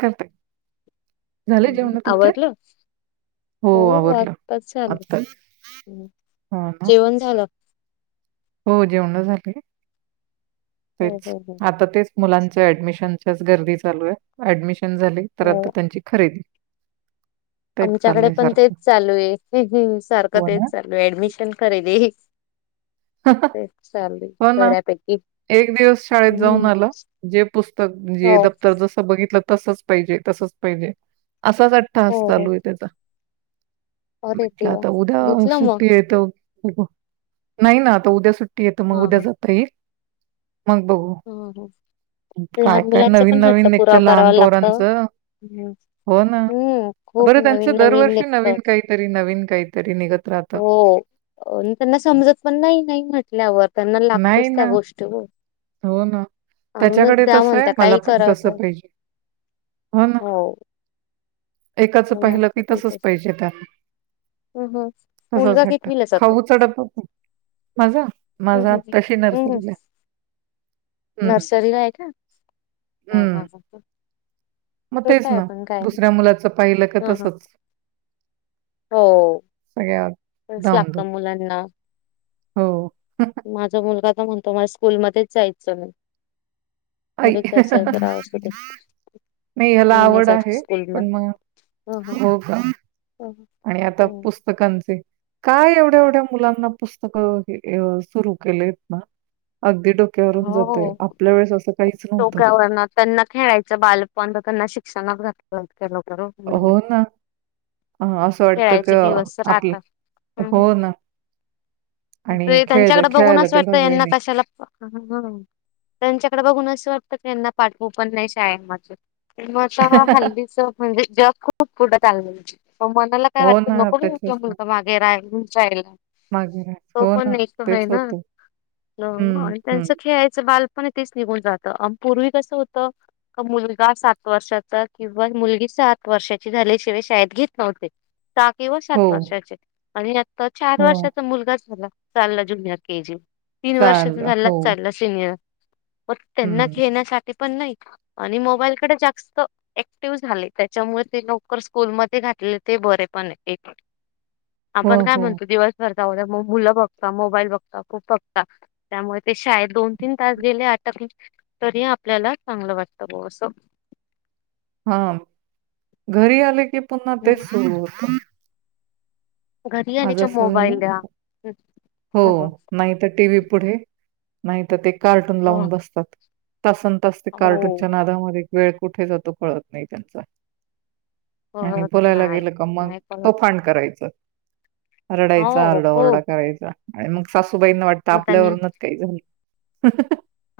करते. झाले हं, जेवण तुमची? आवरलं? हो आवरलं आत्ताच झालं. आता हं, हो ना. जेवण झालं? हो जेवण झाले हो तेच हो हो. आता तेच मुलांच ऍडमिशनच्याच गर्दी चालू आहे ऍडमिशन झाली तर आता हो त्यांची खरेदी, तेच आमच्याकडे चाललंय पण तेच सारखं. चालू आहे. सारखं हो तेच ना. चालू आहे ऍडमिशन खरेदी ते चालू हो ना. बर्यापैकी एक दिवस शाळेत जाऊन आलं. जे पुस्तक म्हणजे हो दप्तर जसं बघितलं. तसच पाहिजे तसच पाहिजे असाच हो अठठाास हो चालू आहे त्याचा अरे म्हटलं देवा आता उद्या घेतलं मग सुटी येत. नाही ना आता उद्या सुट्टी येतं मग हा उद्या हा. जातई ह काय लहान काय मुलांचा नवीन पण हट्ट नवीन निघतं पुराव कराव लहान लागत. पोरांचं हम्म हो ना हम्म खूप बरं नवीन त्यांचं दरवर्षी निघत नवीन काहीतरी नवीन काहीतरी निघत राहत. अ त्यांना समजत पण नाही नाही म्हटल्यावर त्यांना नाही लागतच त्या ना गोष्टी हो ना आणूनच त्याच्याकडे द्या तसं आहे म्हणतात मला काही पण तसं करावत्या पाहिजे हो एकाचं पाहिलं मुलांच की तेच तसच असतं पाहिजे त्यात, हं हं तसंच मुलगा वाटत कितवीला जातो? खाऊ च डबा पण माझा माझा आताशी नर्सरीला हम्म नर्सरी ला आहे का. हम्म मग छोटा तेच आहे ना पण काय दुसऱ्या मुलाचं पाहिलं क हा हा तसंच हो सगळ्या तसेच लागत धामधूम मुलांना हो माझा मुलगा तर म्हणतो मला स्कूल मध्येच जायचं नाही. आई घरेच असं आहे तररावध [unintelligible] नाही याला आवड आहे पण मग हं हं हो का हं आणि आता हं पुस्तकांचे काय एवढ्या एवढ्या मुलांना पुस्तकं सुरू केलेत ना. अगदी डोक्यावरून जातंय. हो आपल्या वेळेस असं काहीच नव्हतं. डोक्यावर त्यांना खेळायचं बालपण शिक्षणात चलो करू [unintelligible] हो ना. अ, असं वाटतं की खेळायचे अ, दिवस आपलं राहता हो हम् ना आणि ते खेळ त्यांच्याकडें खेळायला बघूनच तेवढा वाटत वेळ यांना नाही. कशाला ह ह त्यांच्याकडे बघून असं वाटतं की यांना पाठवू पण नाही शाळेत माझ मग अशानं हल्लीच म्हणजे जग खूप पुढे चाललंय मनाला काय हो वाटतं ना, नको त्याच्याच मग मुलगा मागे राहायला. मागे राहायचं. तो हो ना, पण एक आहे तेच ना होतं. हं, आणि हं. त्यांच खेळायचं बाल पण तेच निघून जातं पूर्वी कस होतं मुलगा सात वर्षाचा किंवा मुलगी सात वर्षाची झाल्या शिवाय शाळेत घेत नव्हते. केवळ हो, सात वर्षाचे आणि आता चार हो. वर्षाचा मुलगाच झाला चालला ज्युनियर के जी तीन चाल वर्षाचा झाला हो चालला त्यांना हं. खेळण्यासाठी पण नाही आणि मोबाईलकडे जास्त ऍक्टिव्ह झाले त्याच्यामुळे ते लवकर स्कूलमध्ये टाकतात. ते बरे पण एक हो, आपण काय हो. म्हणतो दिवसभर जाऊद्या मुलं बघता मोबाईल बघता खूप बघता त्यामुळे ते शाळेत दोन तीन तास गेले अटक तरी आपल्याला चांगलं वाटतं ब असं [unintelligible] हा घरी आले की पुन्हा हम्म. तेच सुरू होतं. घरी आले आज का अस मोबाईल झालं द्या हो हम्म. नाही तर टीव्ही पुढे नाही तर ते कार्टून हो लावून बसतात. तासन तास ते हो कार्टूनच्या नादामध्ये वेळ कुठे जातो कळत नाही त्यांचा आणि परत बोलायला नाही गेलं का मग नाही परत तोफडं करायचं रडायचा हो आरडा ओरडा खूप करायचा आणि मग सासूबाईंना वाटतं मग त्यांनी आपल्यावरूनच काही झालं.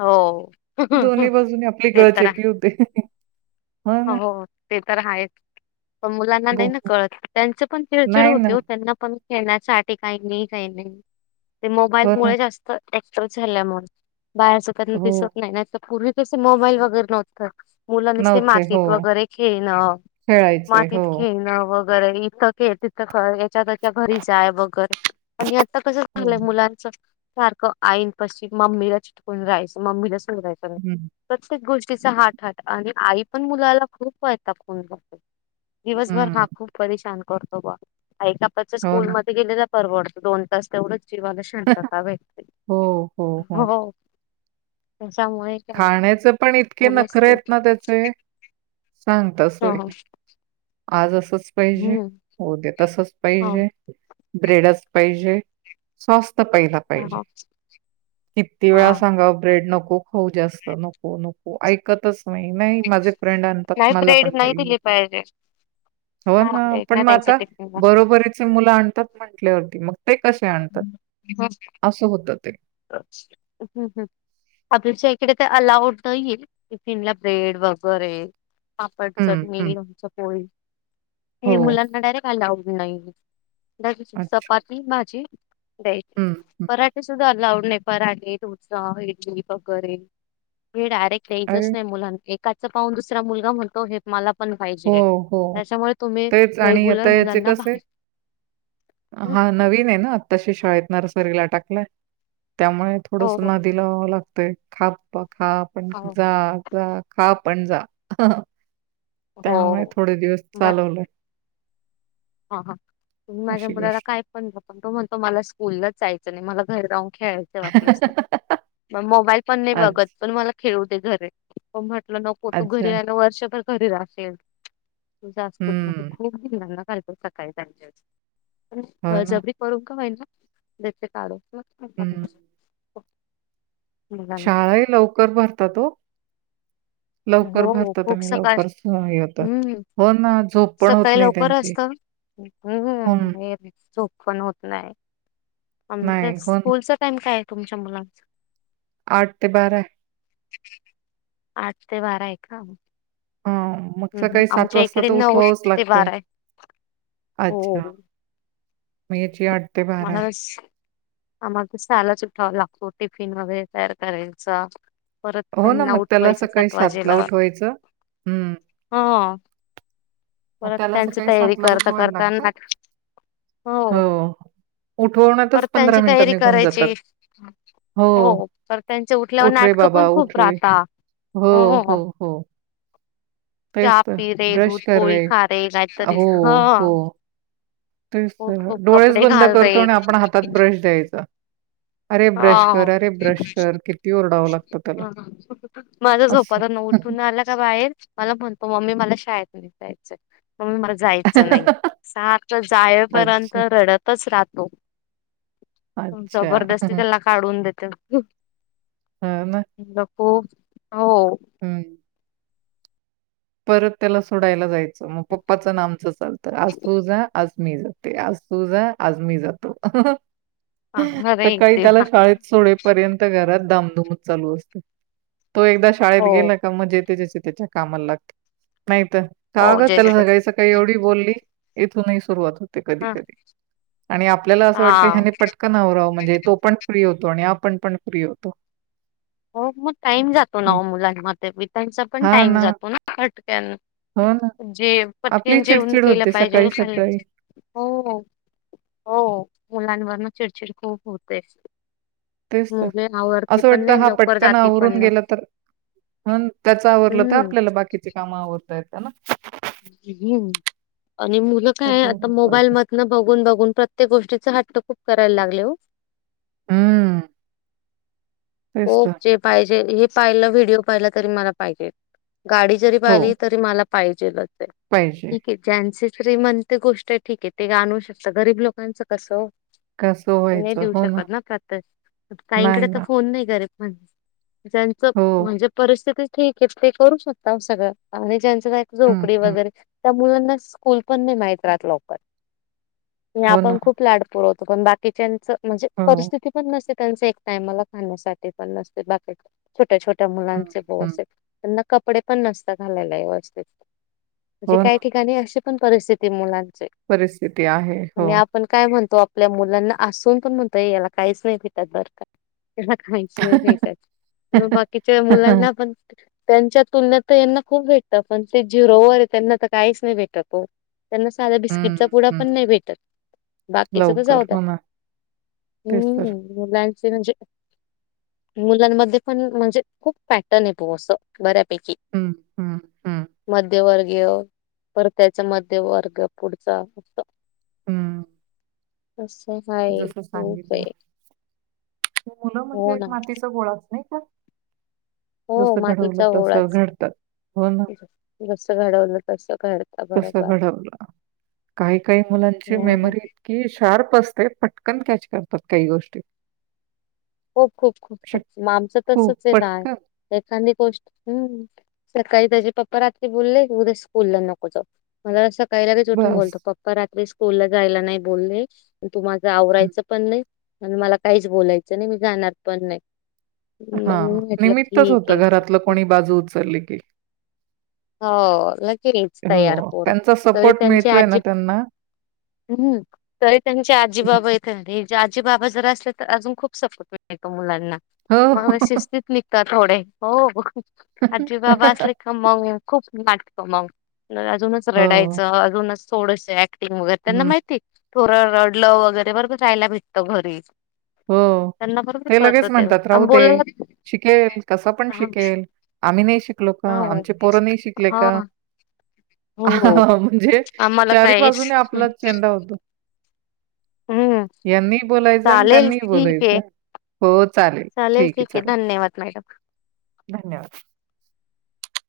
हो दोन्ही बाजून आपली ते तर आहे. गळचेपी होते हो ते तर आहेच पण मुलांना हो नाही ना हो. कळत त्यांच पण चिडचिड नाही ना होते हो त्यांना पण खेळण्यासाठी काही नाही काही नाही ते मोबाईल हो ना मुळे जास्त ऍक्टिव झाल्यामुळेण बाहेरच त्यांना हो दिसत नाही पूर्वी जसे मोबाईल वगैेरे नव्हतं मुला नव्हते हो मातीत वगैरे खेळणं खेळायचंय मातीत हो खेळणं. वगैरे इथं तिथ याच्या त्याच्या घरी जा वगैरे प कस हो झालंय मुलांच सारखं आईन पशी मम्मीला चिटकून राहायचं मम्मीला हं प्रतेक गोष्टी हात ह आणि आ पण मुलाला खूप वयता फोन दिवसभर हं हा खूप परेशान करतो बा ऐका्पाच्या हो स्कूल ना मध्ये गेले तर परवडत दोन तास तेवढं जीवाला शांतता भेटते हो. त्याच्यामुळे काय खाण्याचं पण इतके मुलंच नखरे ते आहेत ना त्याचे सांग त ह सोय ह आज अस तसंच पाहिजे हम्म उद्या तसंच हो. पाहिजे ब्रेडच पाहिजे सॉस् प ह पाहिजे ह किती हा वेळा सांगाव ब्रेड नको. हो जास्त नको नको ऐकतच नाई नाई माझे फ्रेंड आणतात नाही मला ब्रेड पण नाही पाहिजे. दिली हो नाही ना ब्रेड पण नाही मग द्यायचे आता टिफिनला. बरोबरीचे मुल आणतात म्हंटल्यावरती मग ते कसे आणतात? हम असं होतं ते. हम्म आपल्याच्या इकडे तर अलाउड नाही टिफिन ला ब्रेड वगेरे पापड, हं, चटणी, हं. लोनच पोळी हो. हे मुलांना डायरेक्ट आलाव अच्छा. चपाती भाझी द्यायची, हं, हं. पराठे सुद्धा अलाउड पराठे [unintelligible] इडली, प वगैरे हे डायरेक्ट द्यायचच अरे नाही मुलां याच पाहून दुसरा मुलगा म्हणतो हे मला पण हो, पाहिजेले हो. त्याच्यामुळे तुम्ही तेच रेगुलर मुलांना भाज् हा नवीन आहे ना, आता श शाळेत नरसरीला टाकलाय त्यामुळे हो थोडस हो नादी लावाव लागतय खाक खा पण हो जा, जा, खा पण जा. हो त्यामुळे थोडे दिवस बस चालवलेय. हा हा तुम्ही माझ्या मुलाला गोष्ट. काय पण पण तो म्हणतो मला स्कूलला च जायच नाही मला घर राहून खेळायच वापलस मग मोबाईल पण नाही बघत अच्छा, पण मला खेळू दे घरी तुला नको तू अच्छा. घरी आल्याव वर्षभर घरी राहशील, तु जास्त हं, खूप चालत सकाळी [unintelligible] हो ना. बळजबरी करू का होईना जसे काढ [inaudible] शाळाई लवकर भरतात ओ. लवकर हो भरतात खूप आणि सकाळ लवकर हे होतात. हम्म हो ना झोप पण होत सकाळी नाही लवकर त्यांची. असत हं, [unintelligible] झोप पण होत नाई. नाही. हो ना. स्कूलचा टाइम काय ये तुमच्या मुलांच? आठ ते बारा. आठ ते बाराएका? हा मग सकाळी सात वाजता तर नऊ उठवावंच ते लागतय. बारा आहे अच्छा, हो [unintelligible] मला आहे. आम्हाला तर सहालाच उठावा लागतो. टिफिन वगैरे तयार करायचा परत हो ना त्यांना मग त्याला उठवायचं सकाळी सात सातला वाजेला उठवायचं. हम्म. हा मग परत त्याला त्यांची सकाळी तयारी सातला करता उठवायला करता लागतं. नाट, हो पर उठवण्यातच पंधरा त्यांची मिनिटं तयारी निघून जातात. करायची हो तर त्यांचे उठल्याव उठ रे नाटकं पण बाबा उठ खूप रे. राहता हो तेच चहा तर, पी रे ब्रश दूध कर पोळी रे, खा काहीतरी हो ह हो तेच खूप त खूप डोळेच कपडे बंद घाल रे करतो आणि आपण हातात ब्रश द्यायचा. अरे ब्रश ह. करा रे ब्रश कर किती ओरडावं लागतं त्याला माझा असं. झोपातुन उठून आला का बाहेर मला म्हणतो मम्मी मला शाळेत जायचय म मला जायच नायी, सरख तर जायपर्यंत अच्छा, रडतच राहतो. अच्छा. जबरदस्ती त्याला काढून देते, खूप हो हम्म. परत त्याला सोडायला जायच, मग पप्पाच अन आमच चालत, आज तू जा आज मी जाते, आज तू जा, आज मी जातो. अरे एक सकाळी त्याला देवा शाळेत सोडेपर्यंत घरात धामधूमच चालू असते. तो एकदा शाळेत हो गेला का मग जे ते ज्याच्या त्याच्या कामाला लागत नाहीत, का हो ग जय त्याला जगदीश. सकाळी सकाळी एवढी बोलली इथूनही सुरुवात होती. कधी हा कधी, आणि आपल्याला असं वाटत हा ह्याने पटकन आवराव म्हणजे तो पण फ्री होतो आणि आपण पण फ्री होतो हो मग टाईम जातो ना ओ मुलांमध्ये [unintelligible] पण टाईम जातो ना पटकन हो ना. जे आपली पटकन जेवन चिडचिड केलं होते पाहिजे सकाळी-सकाळी. हो हो हो मुलांवर ना चिडचिड खूप होते मुले ना वरती पण नाय येत लव त्यांना आवरून गेलं तर, अन त्याच आवरलं तर हम्म आपल्याला बाकीचे काम आवरता येता ना हू! आणि मुलं काय आता त्याच्यावरून मोबाईल चालतं. मधनं बघून, बघून, प्रत्येक गोष्टीचा हट तो खूप करायला लागले हो! हूं! हो जे पाहिजे हे पाहिलं, व्हिडिओ पाहिलं तरी मला पाहिजेत गाडी जरी हो, पाहिली तरी मला पाहिजेलच आहे, पाहिजे. ठीक हे ज्यांचे श्रीमंत गोष्ट ठीक हे ते काय आणु शकत, गरीब लोकांचं कसं हो! कसं ते नही व्हायचं? देऊ हो शकत ना, प्रत्येक नाही काहींकडे तर ना. फोन नाही म्हण ज्यांच हो. म्हणजे परिस्थिती ठीक आहे ते करू शकता ओ सगळं, आणि ज्यांच काय हं, झोपडी हं. वगैरे त्या मुलांना स्कूल पण नाही माहित राहत लवकर, आणि हो ना. आपण खूप लाड पुरवतो पण बाकीच्यांच म्हणजे, हो. परिस्थिती पण नसते त्यांच एक टायमाला खाण्यासाठी ते पण नसतेत बाकी छोट्या, छोट्या, हं, मुलांचे हं. गॉसेप त्यांना कपडे पण नसता घालायला व्यवस्थित, म्हणजे हो काही ना. ठिकाणी अशी पण परिस्थिती मुलां परिस्थिती आहे. हो. आणि आपण काय म्हणतो आप आपल्या मुलांना असून पण म्हणतय, याला काहीच नाही भेटत बर का? खायचंय वैताग मग बाकीच्या मुलांना पण त्यांच्या तुलनेत तर यांना खूप भेटत, पण ते झिरोवर हे त्यांना तर काहीच नाही भेटत ओ त्यांना साधा हं, बिस्किटचा पुडा हं. पण नाही भेटत, बाकीच तर लवकर. जाऊद्या हो ना. तर! ते म्हणजे मुलांमध्ये पण म्हणजे, खूप पॅटर्न आहे बॉ असं बऱ्या पैकी हं, हं, हं, मध्यवर्ग अ परत त्याच्या मध्ये वर्ग पुढचा असं हूं! असं हाय खूप हे. मुलं म्हणजे एक मातीचा गोळाचं नाही का? हो जसं घडवलं मातीचा तसं गोळाच घडतात. हो ना. जसं घडवलं तसं घडतं बरोबर घडवलं काही काही मुलांची हो ना मेमरी इतकी शार्प असते पट कन कॅच करतात काही गोष्टी. खूप, खूप, शक खूप, मग आमचं खूप तसच आहे ना पटकन एखांदी गोष्ट हं सकाळी त्याचे पप्पा रात्री बोलले, उद्या स्कूलला नको जाऊ मला असं काय लगेच उठून बस. बोलतो, पप्पा रात्री स्कूलला जायला नाही बोलले, म तू माझं हं. आवरायचं पण नाही मग मला काहीच बोलायचं नाही, मी जाणार पण नाही. मग मी हां, म्हंटलं निमित्तच ठीक होतं हे घरातलं कोणी बाजू उचलली की. हो लगेच तयार हो, पोरं त्यांचा तरी सपोर्ट त्यांची मिळतोय ना आजी त्यांना हूं तरी त्यांचे आज्जी हं. बाबा इथं राहतील जे आजी बाबा जर असले तर, अजून खूप सपोर्ट भेटतो मुलांना, हो. मग शिस्तीत निघतात थोडे हो आज्जी बाबा असले, का मग खूप नाटकं मग मग अजूनच हो. रडायचं, अजूनच थोडसं ऍक्टिंग वगैरे त्यांना हं. माहितीय थोडं रडलं, वगैरे बरोबर राहायला भेटतं घरीच हो ते लगेच म्हणतात राहू अन् दे! बोलायला शिकेल, कसा पण हा शिकेल, आम्ही नाही शिकलो का, हो. आमचे पोर नाही शिक लेका. हां. अ ह हो. ह ह म्हणजे आम्हाला चारी काय बाजूने आपलाच चेंदा होतो हं. यांनी बोलायचं अनं चालेल त्यांनी ठीक आहे. बोलयचं हो चालेल ठीक आहे चला धन्यवाद. [inaudible]